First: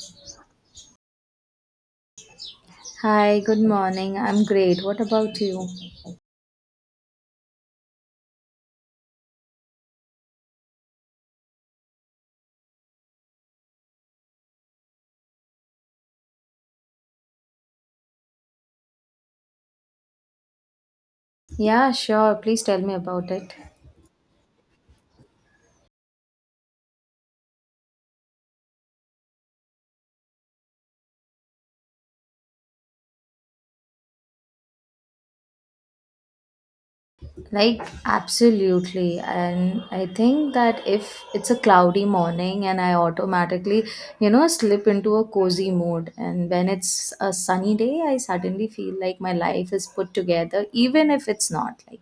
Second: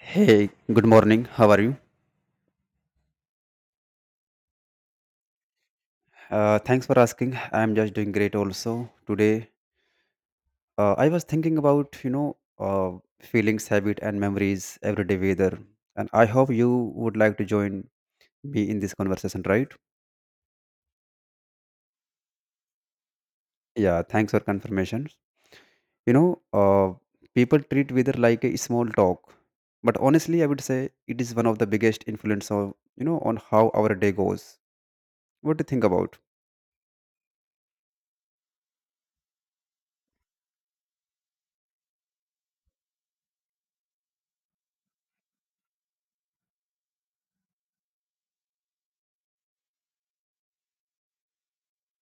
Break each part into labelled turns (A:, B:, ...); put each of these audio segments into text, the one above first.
A: Hey, good morning. How are you?
B: Hi, good morning. I'm great. What about you?
A: Thanks for asking. I'm just doing great also. Today, I was thinking about, feelings, habit, and memories every day weather. And I hope you would like to join me in this conversation, right?
B: Yeah, sure. Please tell me about it.
A: Yeah, thanks for confirmation. You know, uh, people treat weather like a small talk, but honestly, I would say it is one of the biggest influence of, on how our day goes. What do you think about?
B: Like, absolutely. And I think that if it's a cloudy morning and I automatically, you know, slip into a cozy mood, and when it's a sunny day, I suddenly feel like my life is put together, even if it's not. Like,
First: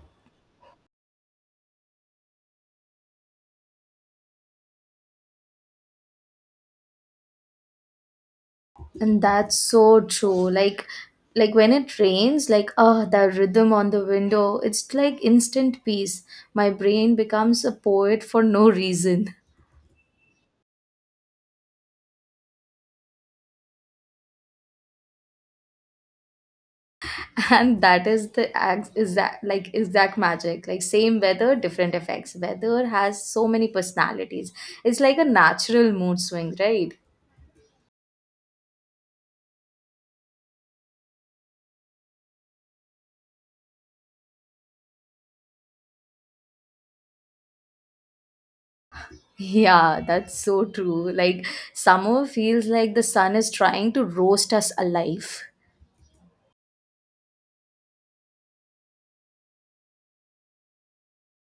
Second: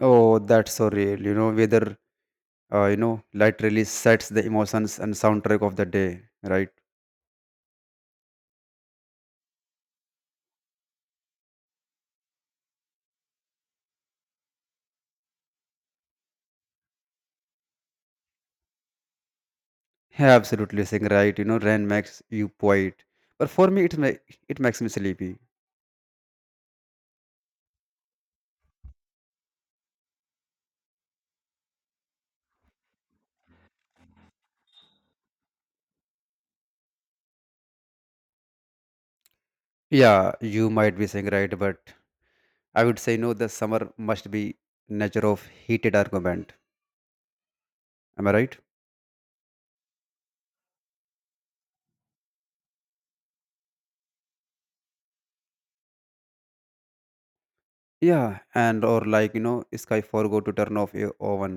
A: Oh, that's so real. You know, weather literally sets the emotions and soundtrack of the day, right?
B: and that's so true. Like when it rains, like oh the rhythm on the window, it's like instant peace. My brain becomes a poet for no reason.
A: Yeah, absolutely saying right, you know, rain makes you poet, but for me it makes me sleepy.
B: And that is the exact magic. Like same weather, different effects. Weather has so many personalities. It's like a natural mood swing, right?
A: Yeah, you might be saying right, but I would say no, the summer must be nature of heated argument, am I right?
B: Yeah, that's so true. Like summer feels like the sun is trying to roast us alive.
A: Yeah, and or like, you know, sky forgot to turn off your oven.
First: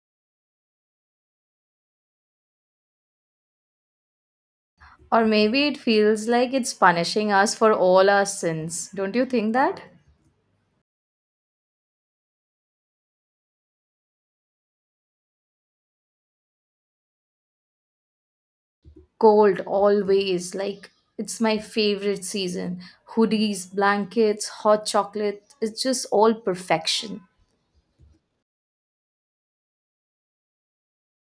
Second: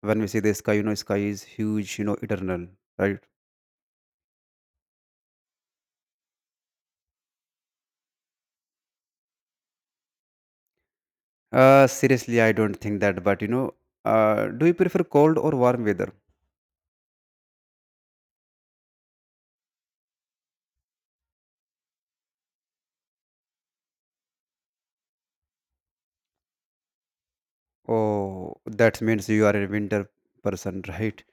A: When we see the sky, you know, sky is huge, you know, eternal, right?
B: Or maybe it feels like it's punishing us for all our sins. Don't you think that?
A: Seriously, I don't think that, but you know, do you prefer cold or warm weather?
B: Cold, always. Like, it's my favorite season. Hoodies, blankets, hot chocolate. It's just all perfection.
A: Oh, that means you are a winter person, right?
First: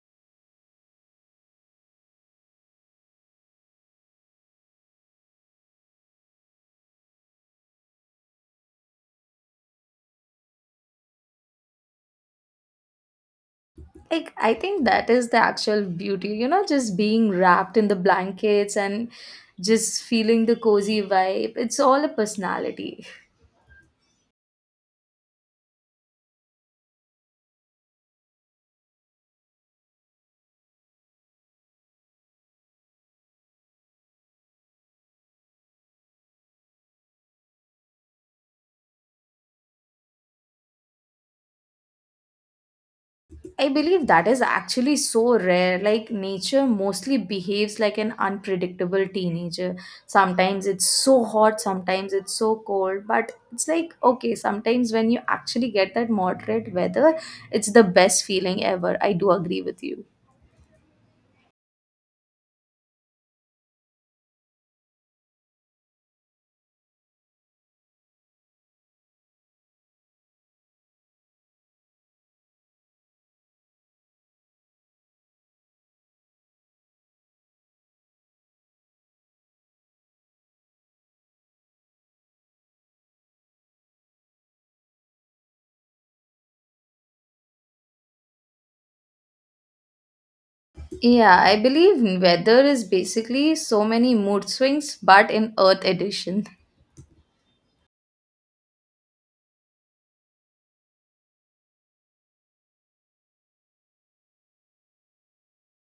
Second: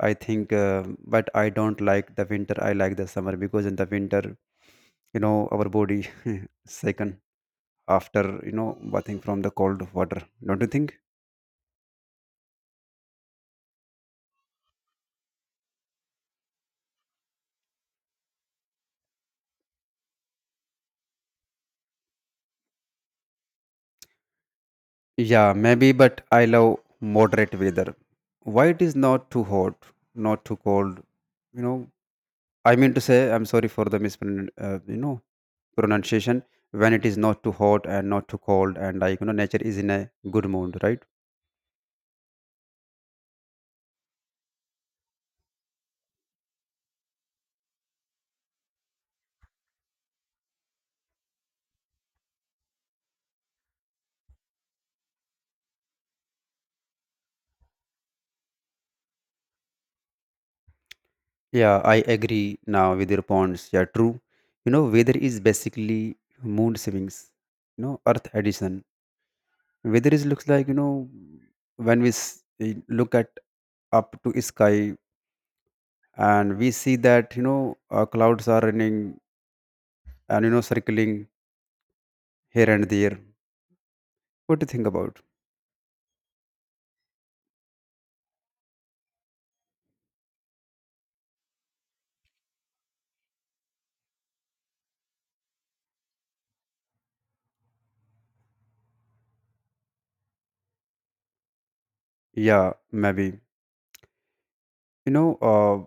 A: I think, but I don't like the winter. I like the summer because in the winter, you know, our body second after, you know, bathing from the cold water. Don't you think?
B: Like, I think that is the actual beauty, you know, just being wrapped in the blankets and just feeling the cozy vibe. It's all a personality.
A: Yeah, maybe, but I love moderate weather. Why it is not too hot, not too cold? You know, I mean to say, I'm sorry for the mispron, you know, pronunciation. When it is not too hot and not too cold, and like, you know, nature is in a good mood, right?
B: I believe that is actually so rare. Like, nature mostly behaves like an unpredictable teenager. Sometimes it's so hot, sometimes it's so cold. But it's like, okay, sometimes when you actually get that moderate weather, it's the best feeling ever. I do agree with you.
A: Yeah, I agree now with your points. Yeah, true. You know, weather is basically mood swings. You know, Earth addition. Weather is looks like, you know, when we s- eh, look at up to sky and we see that, you know, clouds are running and, you know, circling here and there. What do you think about?
B: Yeah, I believe weather is basically so many mood swings, but in Earth edition.
A: Yeah, maybe. You know,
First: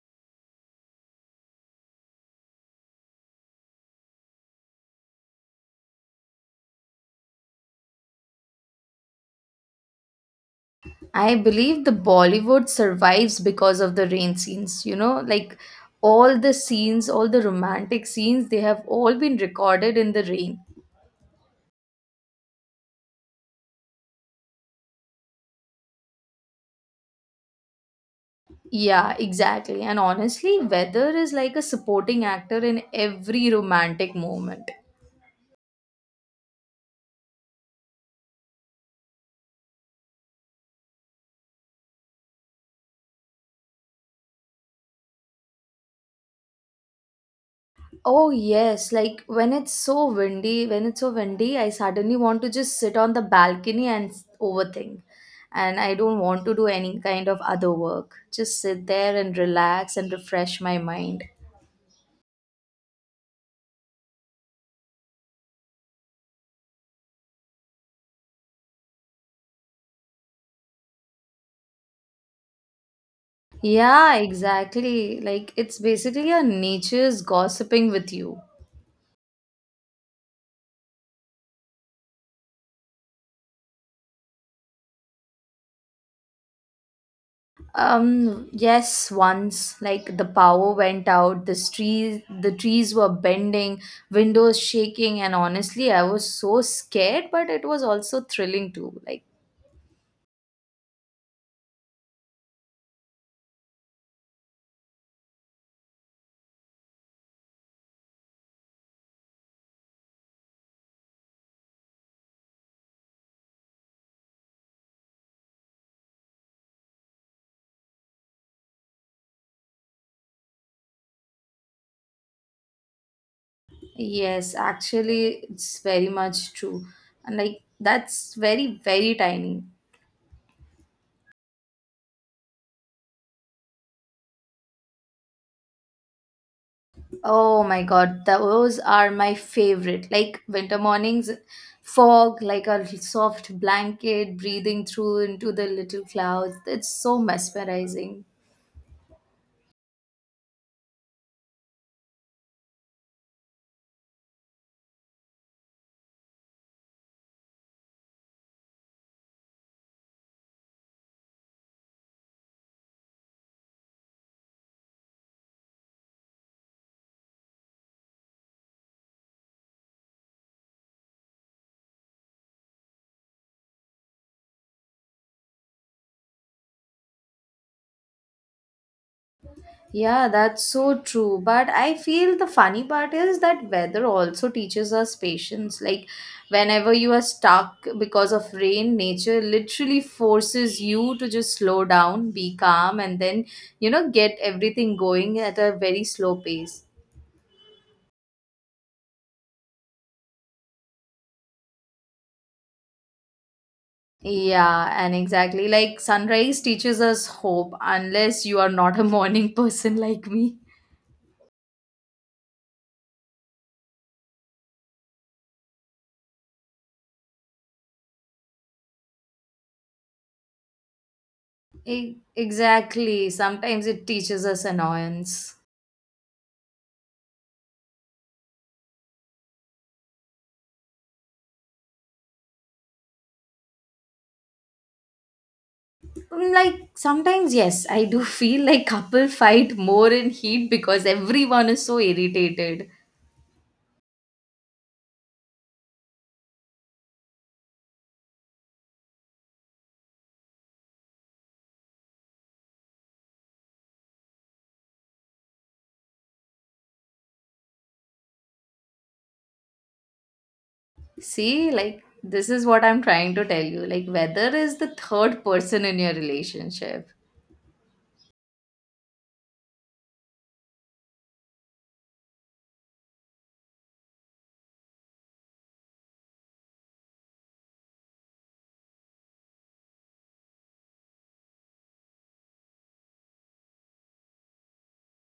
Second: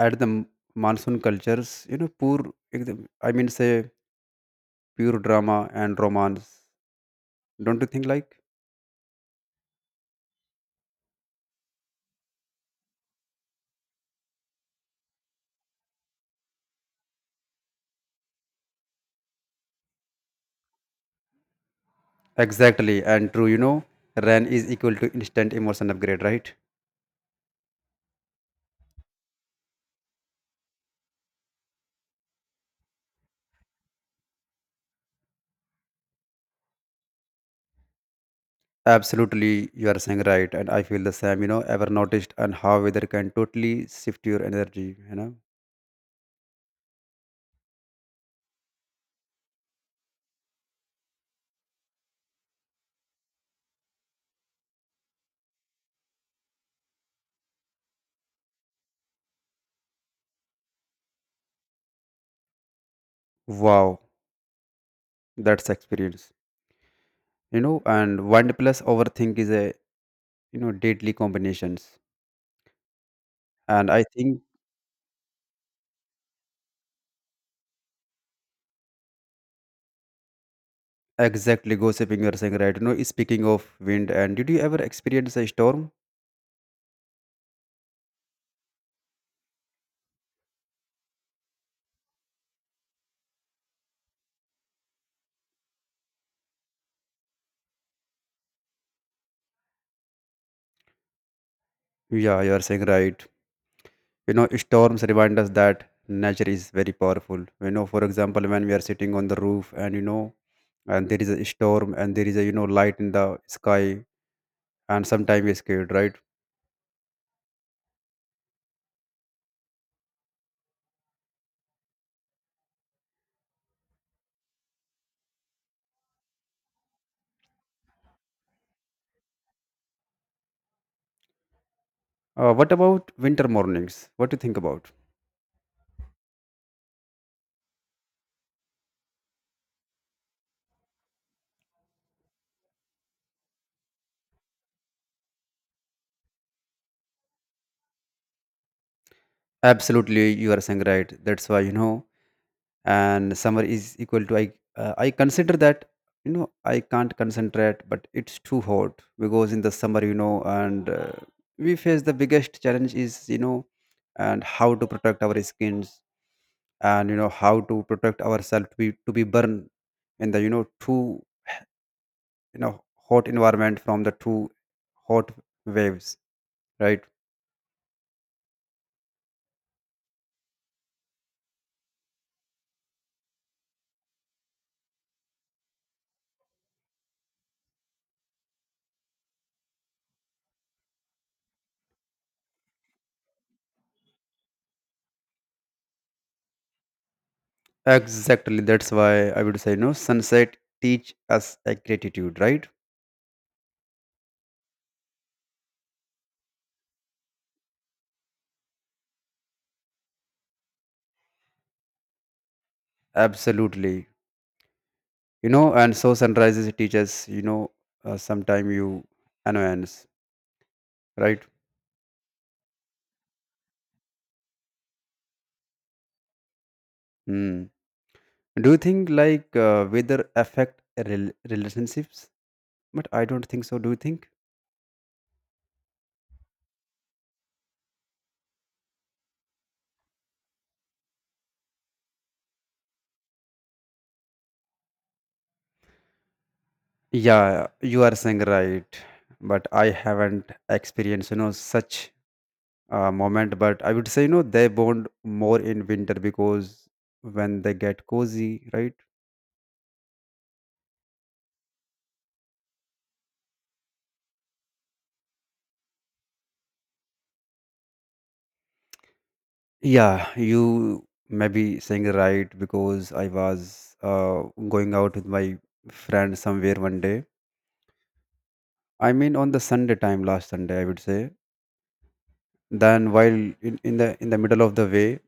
A: at the m- monsoon cultures, you know, poor. I mean, say pure drama and romance. Don't you think like?
B: I believe the Bollywood survives because of the rain scenes. You know, like all the scenes, all the romantic scenes, they have all been recorded in the rain.
A: Exactly, and true, you know, RAN is equal to instant emotion upgrade, right?
B: Yeah, exactly. And honestly, weather is like a supporting actor in every romantic moment.
A: Absolutely, you are saying right, and I feel the same, you know, ever noticed and how weather can totally shift your energy, you know?
B: Oh, yes. Like when it's so windy, I suddenly want to just sit on the balcony and overthink. And I don't want to do any kind of other work. Just sit there and relax and refresh my mind.
A: Wow, that's experience, you know, and one plus overthink is a, you know, deadly combinations. And I
B: Yeah,
A: think
B: exactly. Like it's basically a nature's gossiping with you.
A: exactly gossiping, you are saying right, you know, speaking of wind, and did you ever experience a storm?
B: Yes, once like the power went out, the trees were bending, windows shaking, and honestly I was so scared, but it was also thrilling too. Like
A: Yeah, you are saying right. You know, storms remind us that nature is very powerful, you know, for example, when we are sitting on the roof and, you know, and there is a storm and there is a, you know, light in the sky, and sometimes we're scared, right?
B: yes, actually it's very much true. And like that's very, very tiny.
A: What about winter mornings, what do you think about?
B: Oh my god, those are my favorite. Like winter mornings, fog, like a soft blanket breathing through into the little clouds. It's so mesmerizing.
A: Absolutely, you are saying right, that's why, you know, and summer is equal to I consider that, you know, I can't concentrate but it's too hot because in the summer, you know, and we face the biggest challenge is, you know, and how to protect our skins and, you know, how to protect ourselves to be burned in the, you know, too, you know, hot environment from the too hot waves, right?
B: Yeah, that's so true. But I feel the funny part is that weather also teaches us patience. Like, whenever you are stuck because of rain, nature literally forces you to just slow down, be calm, and then, you know, get everything going at a very slow pace.
A: Exactly, that's why I would say, you know, sunset teach us a gratitude, right?
B: Yeah, and exactly. Like sunrise teaches us hope, unless you are not a morning person like me.
A: Absolutely, you know, and so sunrises teaches, you know, sometime you annoyance, right?
B: Exactly. Sometimes it teaches us annoyance.
A: Hmm. Do you think like, weather affect relationships, but I don't think so, do you think?
B: Mm, like sometimes, yes, I do feel like couple fight more in heat because everyone is so irritated.
A: Yeah, you are saying right, but I haven't experienced, you know, such moment, but I would say, you know, they bond more in winter because when they get cozy, right?
B: See, like this is what I'm trying to tell you. Like weather is the third person in your relationship.
A: Yeah, you may be saying right because I was going out with my friend somewhere one day. I mean, on the Sunday time, last Sunday, I would say. Then, while in the middle of the way,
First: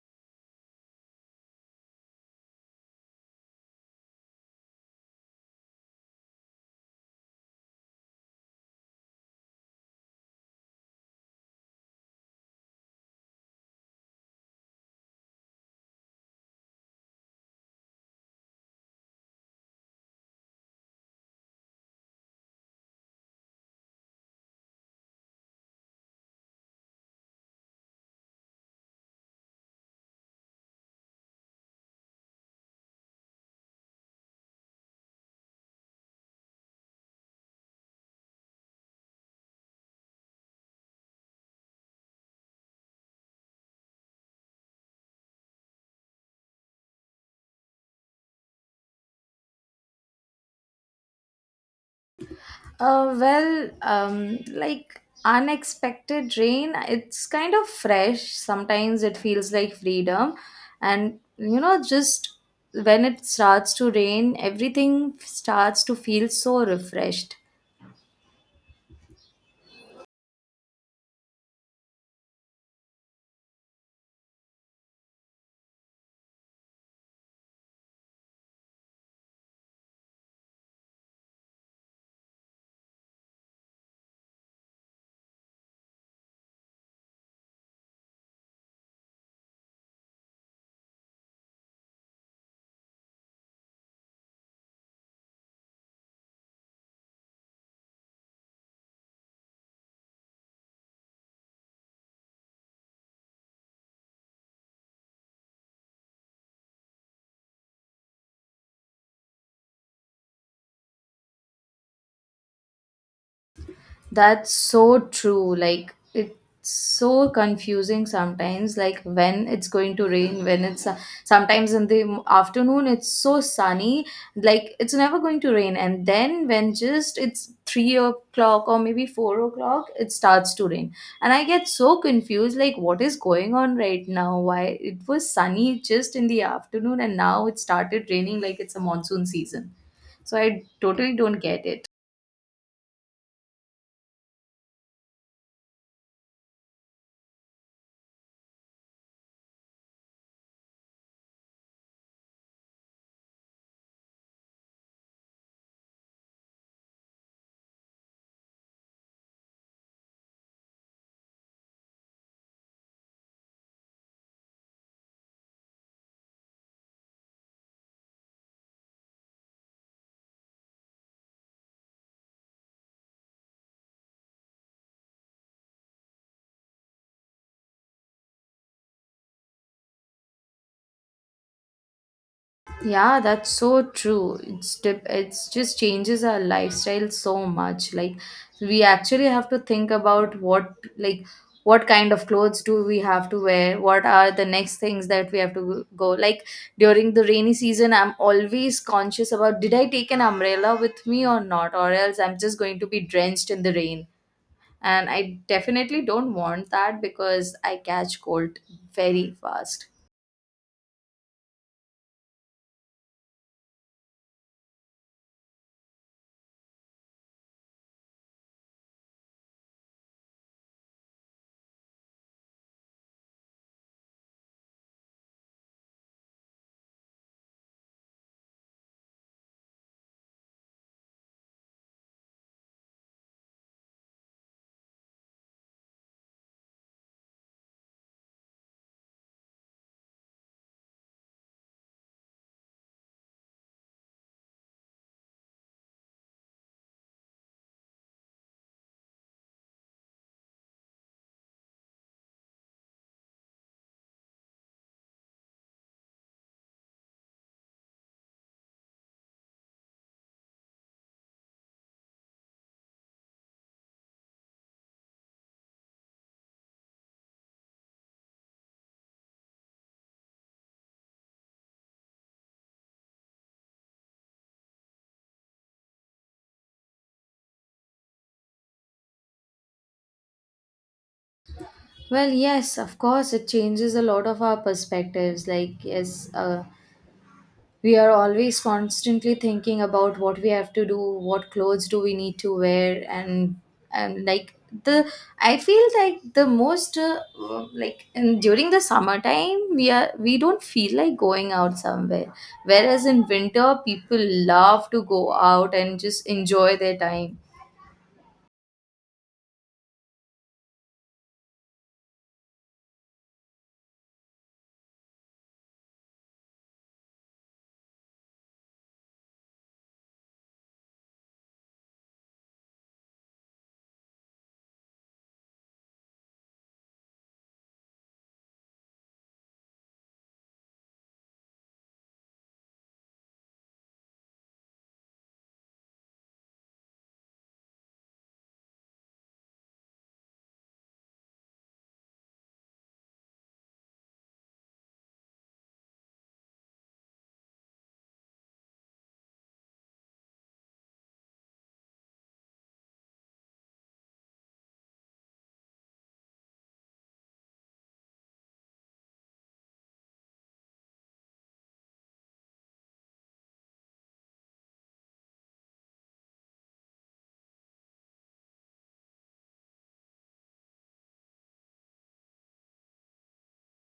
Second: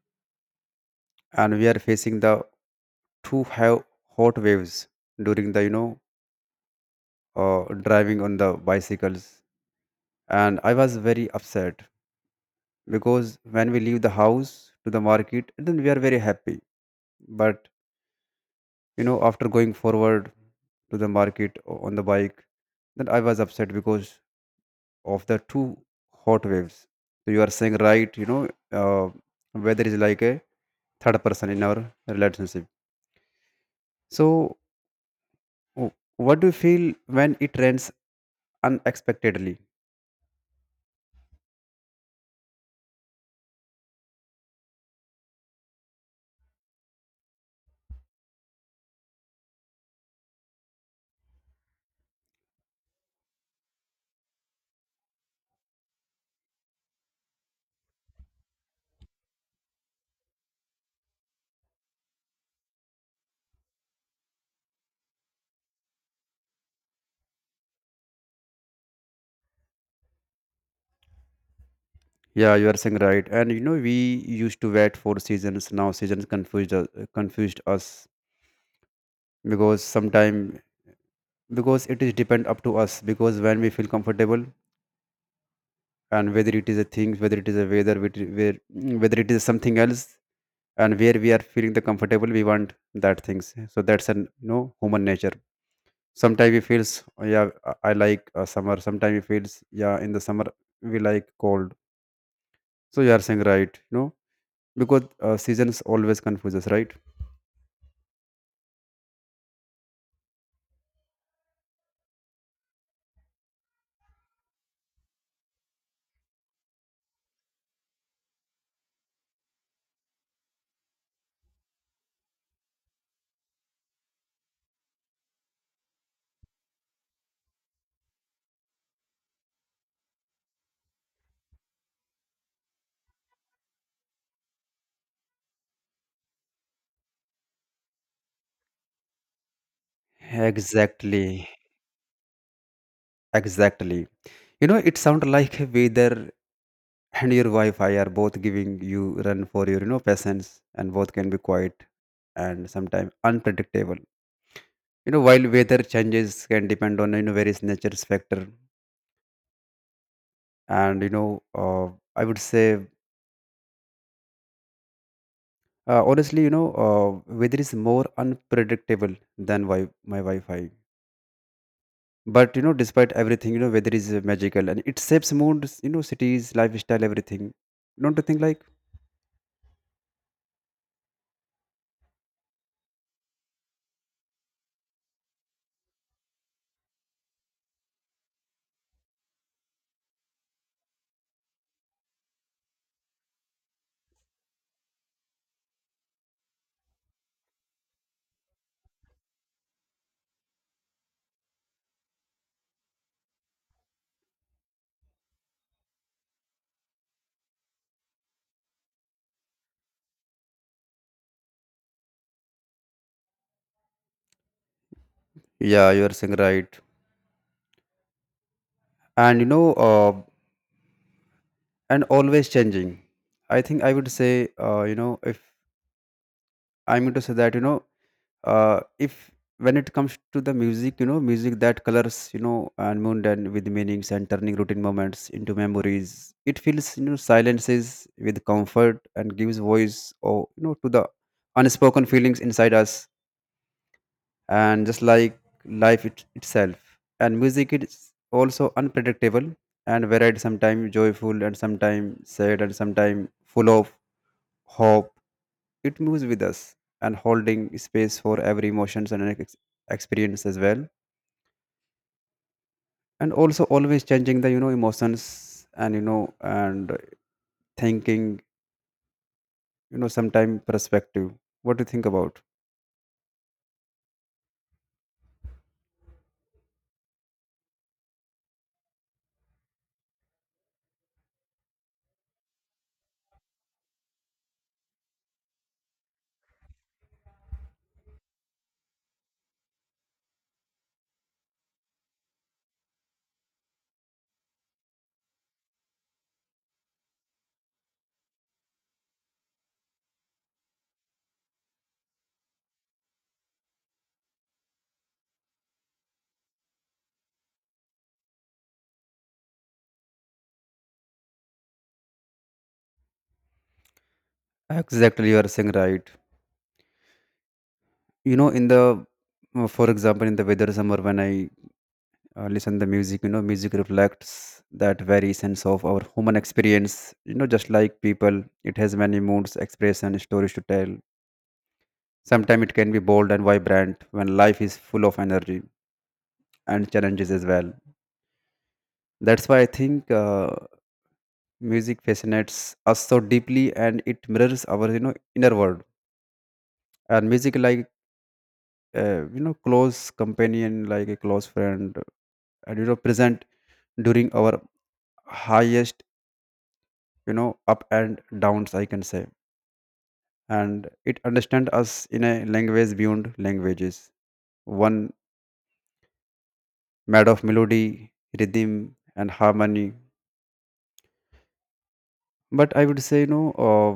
A: and we are facing the two have hot waves during the, you know, driving on the bicycles, and I was very upset because when we leave the house to the market, then we are very happy, but you know after going forward to the market on the bike, then I was upset because of the two hot waves. So you are saying right, you know, uh, weather is like a third person in our relationship. so w- what do you feel when it rains unexpectedly?
B: Like unexpected rain, it's kind of fresh. Sometimes it feels like freedom. And, you know, just when it starts to rain, everything starts to feel so refreshed.
A: Yeah, you are saying right, and you know we used to wait for seasons, now confused us, because sometime, because it is depend up to us, because when we feel comfortable, and whether it is a thing, whether it is a weather, whether it is something else, and where we are feeling the comfortable, we want that things, so that's an, you know, human nature. Sometimes we feels, "Oh, yeah, I like summer," sometimes we feels, yeah, in the summer we like cold. So you are saying right, you know, because seasons always confuse us, right?
B: That's so true. Like, it's so confusing sometimes, like when it's going to rain, when it's sometimes in the afternoon, it's so sunny, like it's never going to rain. And then when just it's 3 o'clock or maybe 4 o'clock, it starts to rain. And I get so confused, like, what is going on right now? Why it was sunny just in the afternoon and now it started raining like it's a monsoon season. So I totally don't
A: Exactly,
B: get it.
A: exactly, you know, it sounds like a weather and your wi-fi are both giving you run for your, you know, patience, and both can be quiet and sometimes unpredictable, you know, while weather changes can depend on, you know, various nature's factor, and you know, I would say, honestly, you know, weather is more unpredictable than my wi-fi. But you know, despite everything, you know, weather is, magical, and it shapes moods, you know, cities, lifestyle, everything, don't you think like?
B: Yeah, that's so true. It's just changes our lifestyle so much. Like we actually have to think about what kind of clothes do we have to wear? What are the next things that we have to go? Like during the rainy season, I'm always conscious about did I take an umbrella with me or not, or else I'm just going to be drenched in the rain. And I definitely don't want that because I catch cold very fast.
A: Yeah, you are saying right, and you know, and always changing. I think I would say, you know, if I'm going to say that you know if when it comes to the music, you know, music that colors, you know, and moon and with meanings and turning routine moments into memories, it fills, you know, silences with comfort and gives voice or, you know, to the unspoken feelings inside us, and just like life itself, and music is also unpredictable and varied, sometimes joyful and sometimes sad and sometimes full of hope. It moves with us and holding space for every emotions and experience as well, and also always changing the, you know, emotions and, you know, and thinking, you know, sometime perspective. What do you think about?
B: Well, yes, of course, it changes a lot of our perspectives. Like, yes, we are always constantly thinking about what we have to do, what clothes do we need to wear, and like the I feel like the most like during the summertime we don't feel like going out somewhere, whereas in winter people love to go out and just enjoy their time.
A: Exactly, you are saying right, you know, in the, for example, in the weather summer when I listen the music, you know, music reflects that very sense of our human experience, you know, just like people, it has many moods, expression, stories to tell. Sometimes it can be bold and vibrant when life is full of energy and challenges as well. That's why I think, music fascinates us so deeply and it mirrors our, you know, inner world. And music like, you know, close companion, like a close friend, and you know, present during our highest, you know, up and downs, I can say. And it understands us in a language beyond languages, one made of melody, rhythm, and harmony. But I would say, you know,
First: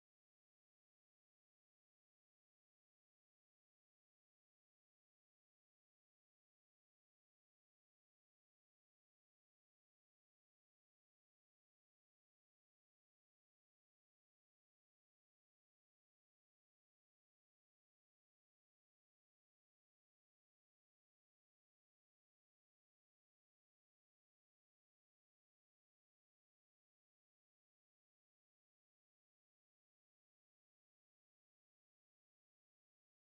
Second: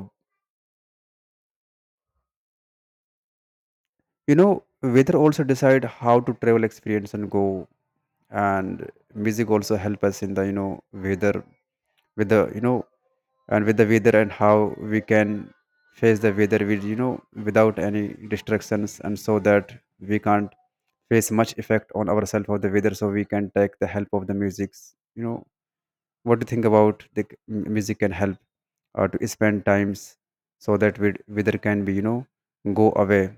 A: you know, weather also decide how to travel experience and go, and music also help us in the, you know, weather with the, you know, and with the weather, and how we can face the weather with, you know, without any distractions, and so that we can't face much effect on ourselves of the weather, so we can take the help of the musics, you know. What do you think about the music can help, to spend times so that weather can be, you know, go away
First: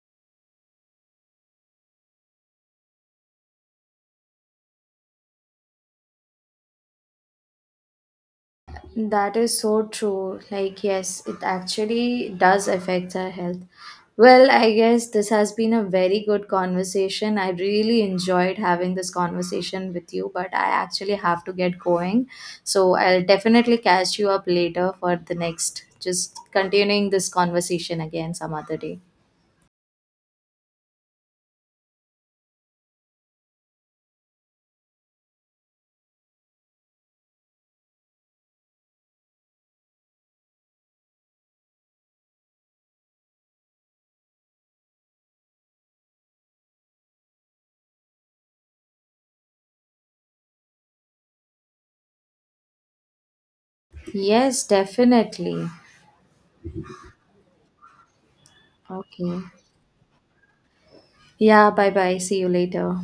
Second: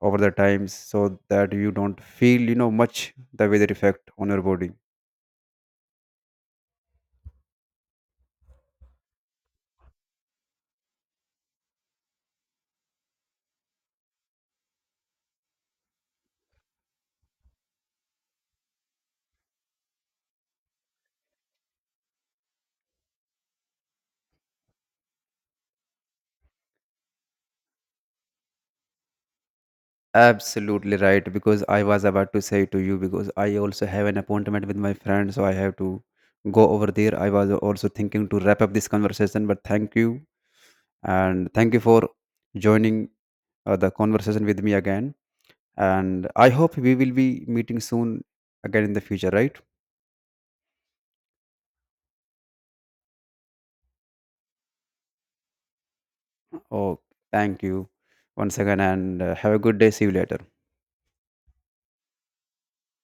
A: over the times, so that you don't feel, you know, much the weather effect on your body?
B: That is so true. Like, yes, it actually does affect our health. Well, I guess this has been a very good conversation. I really enjoyed having this conversation with you, but I actually have to get going. So I'll definitely catch you up later for the next, just continuing this conversation again some other day.
A: Absolutely right, because I was about to say to you, because I also have an appointment with my friend, so I have to go over there. I was also thinking to wrap up this conversation, but thank you, and thank you for joining the conversation with me again, and I hope we will be meeting soon again in the future, right?
B: Yes, definitely.
A: Oh, thank you once again, and
B: Okay.
A: have a good day, see you later.
B: Yeah, bye bye. See you later.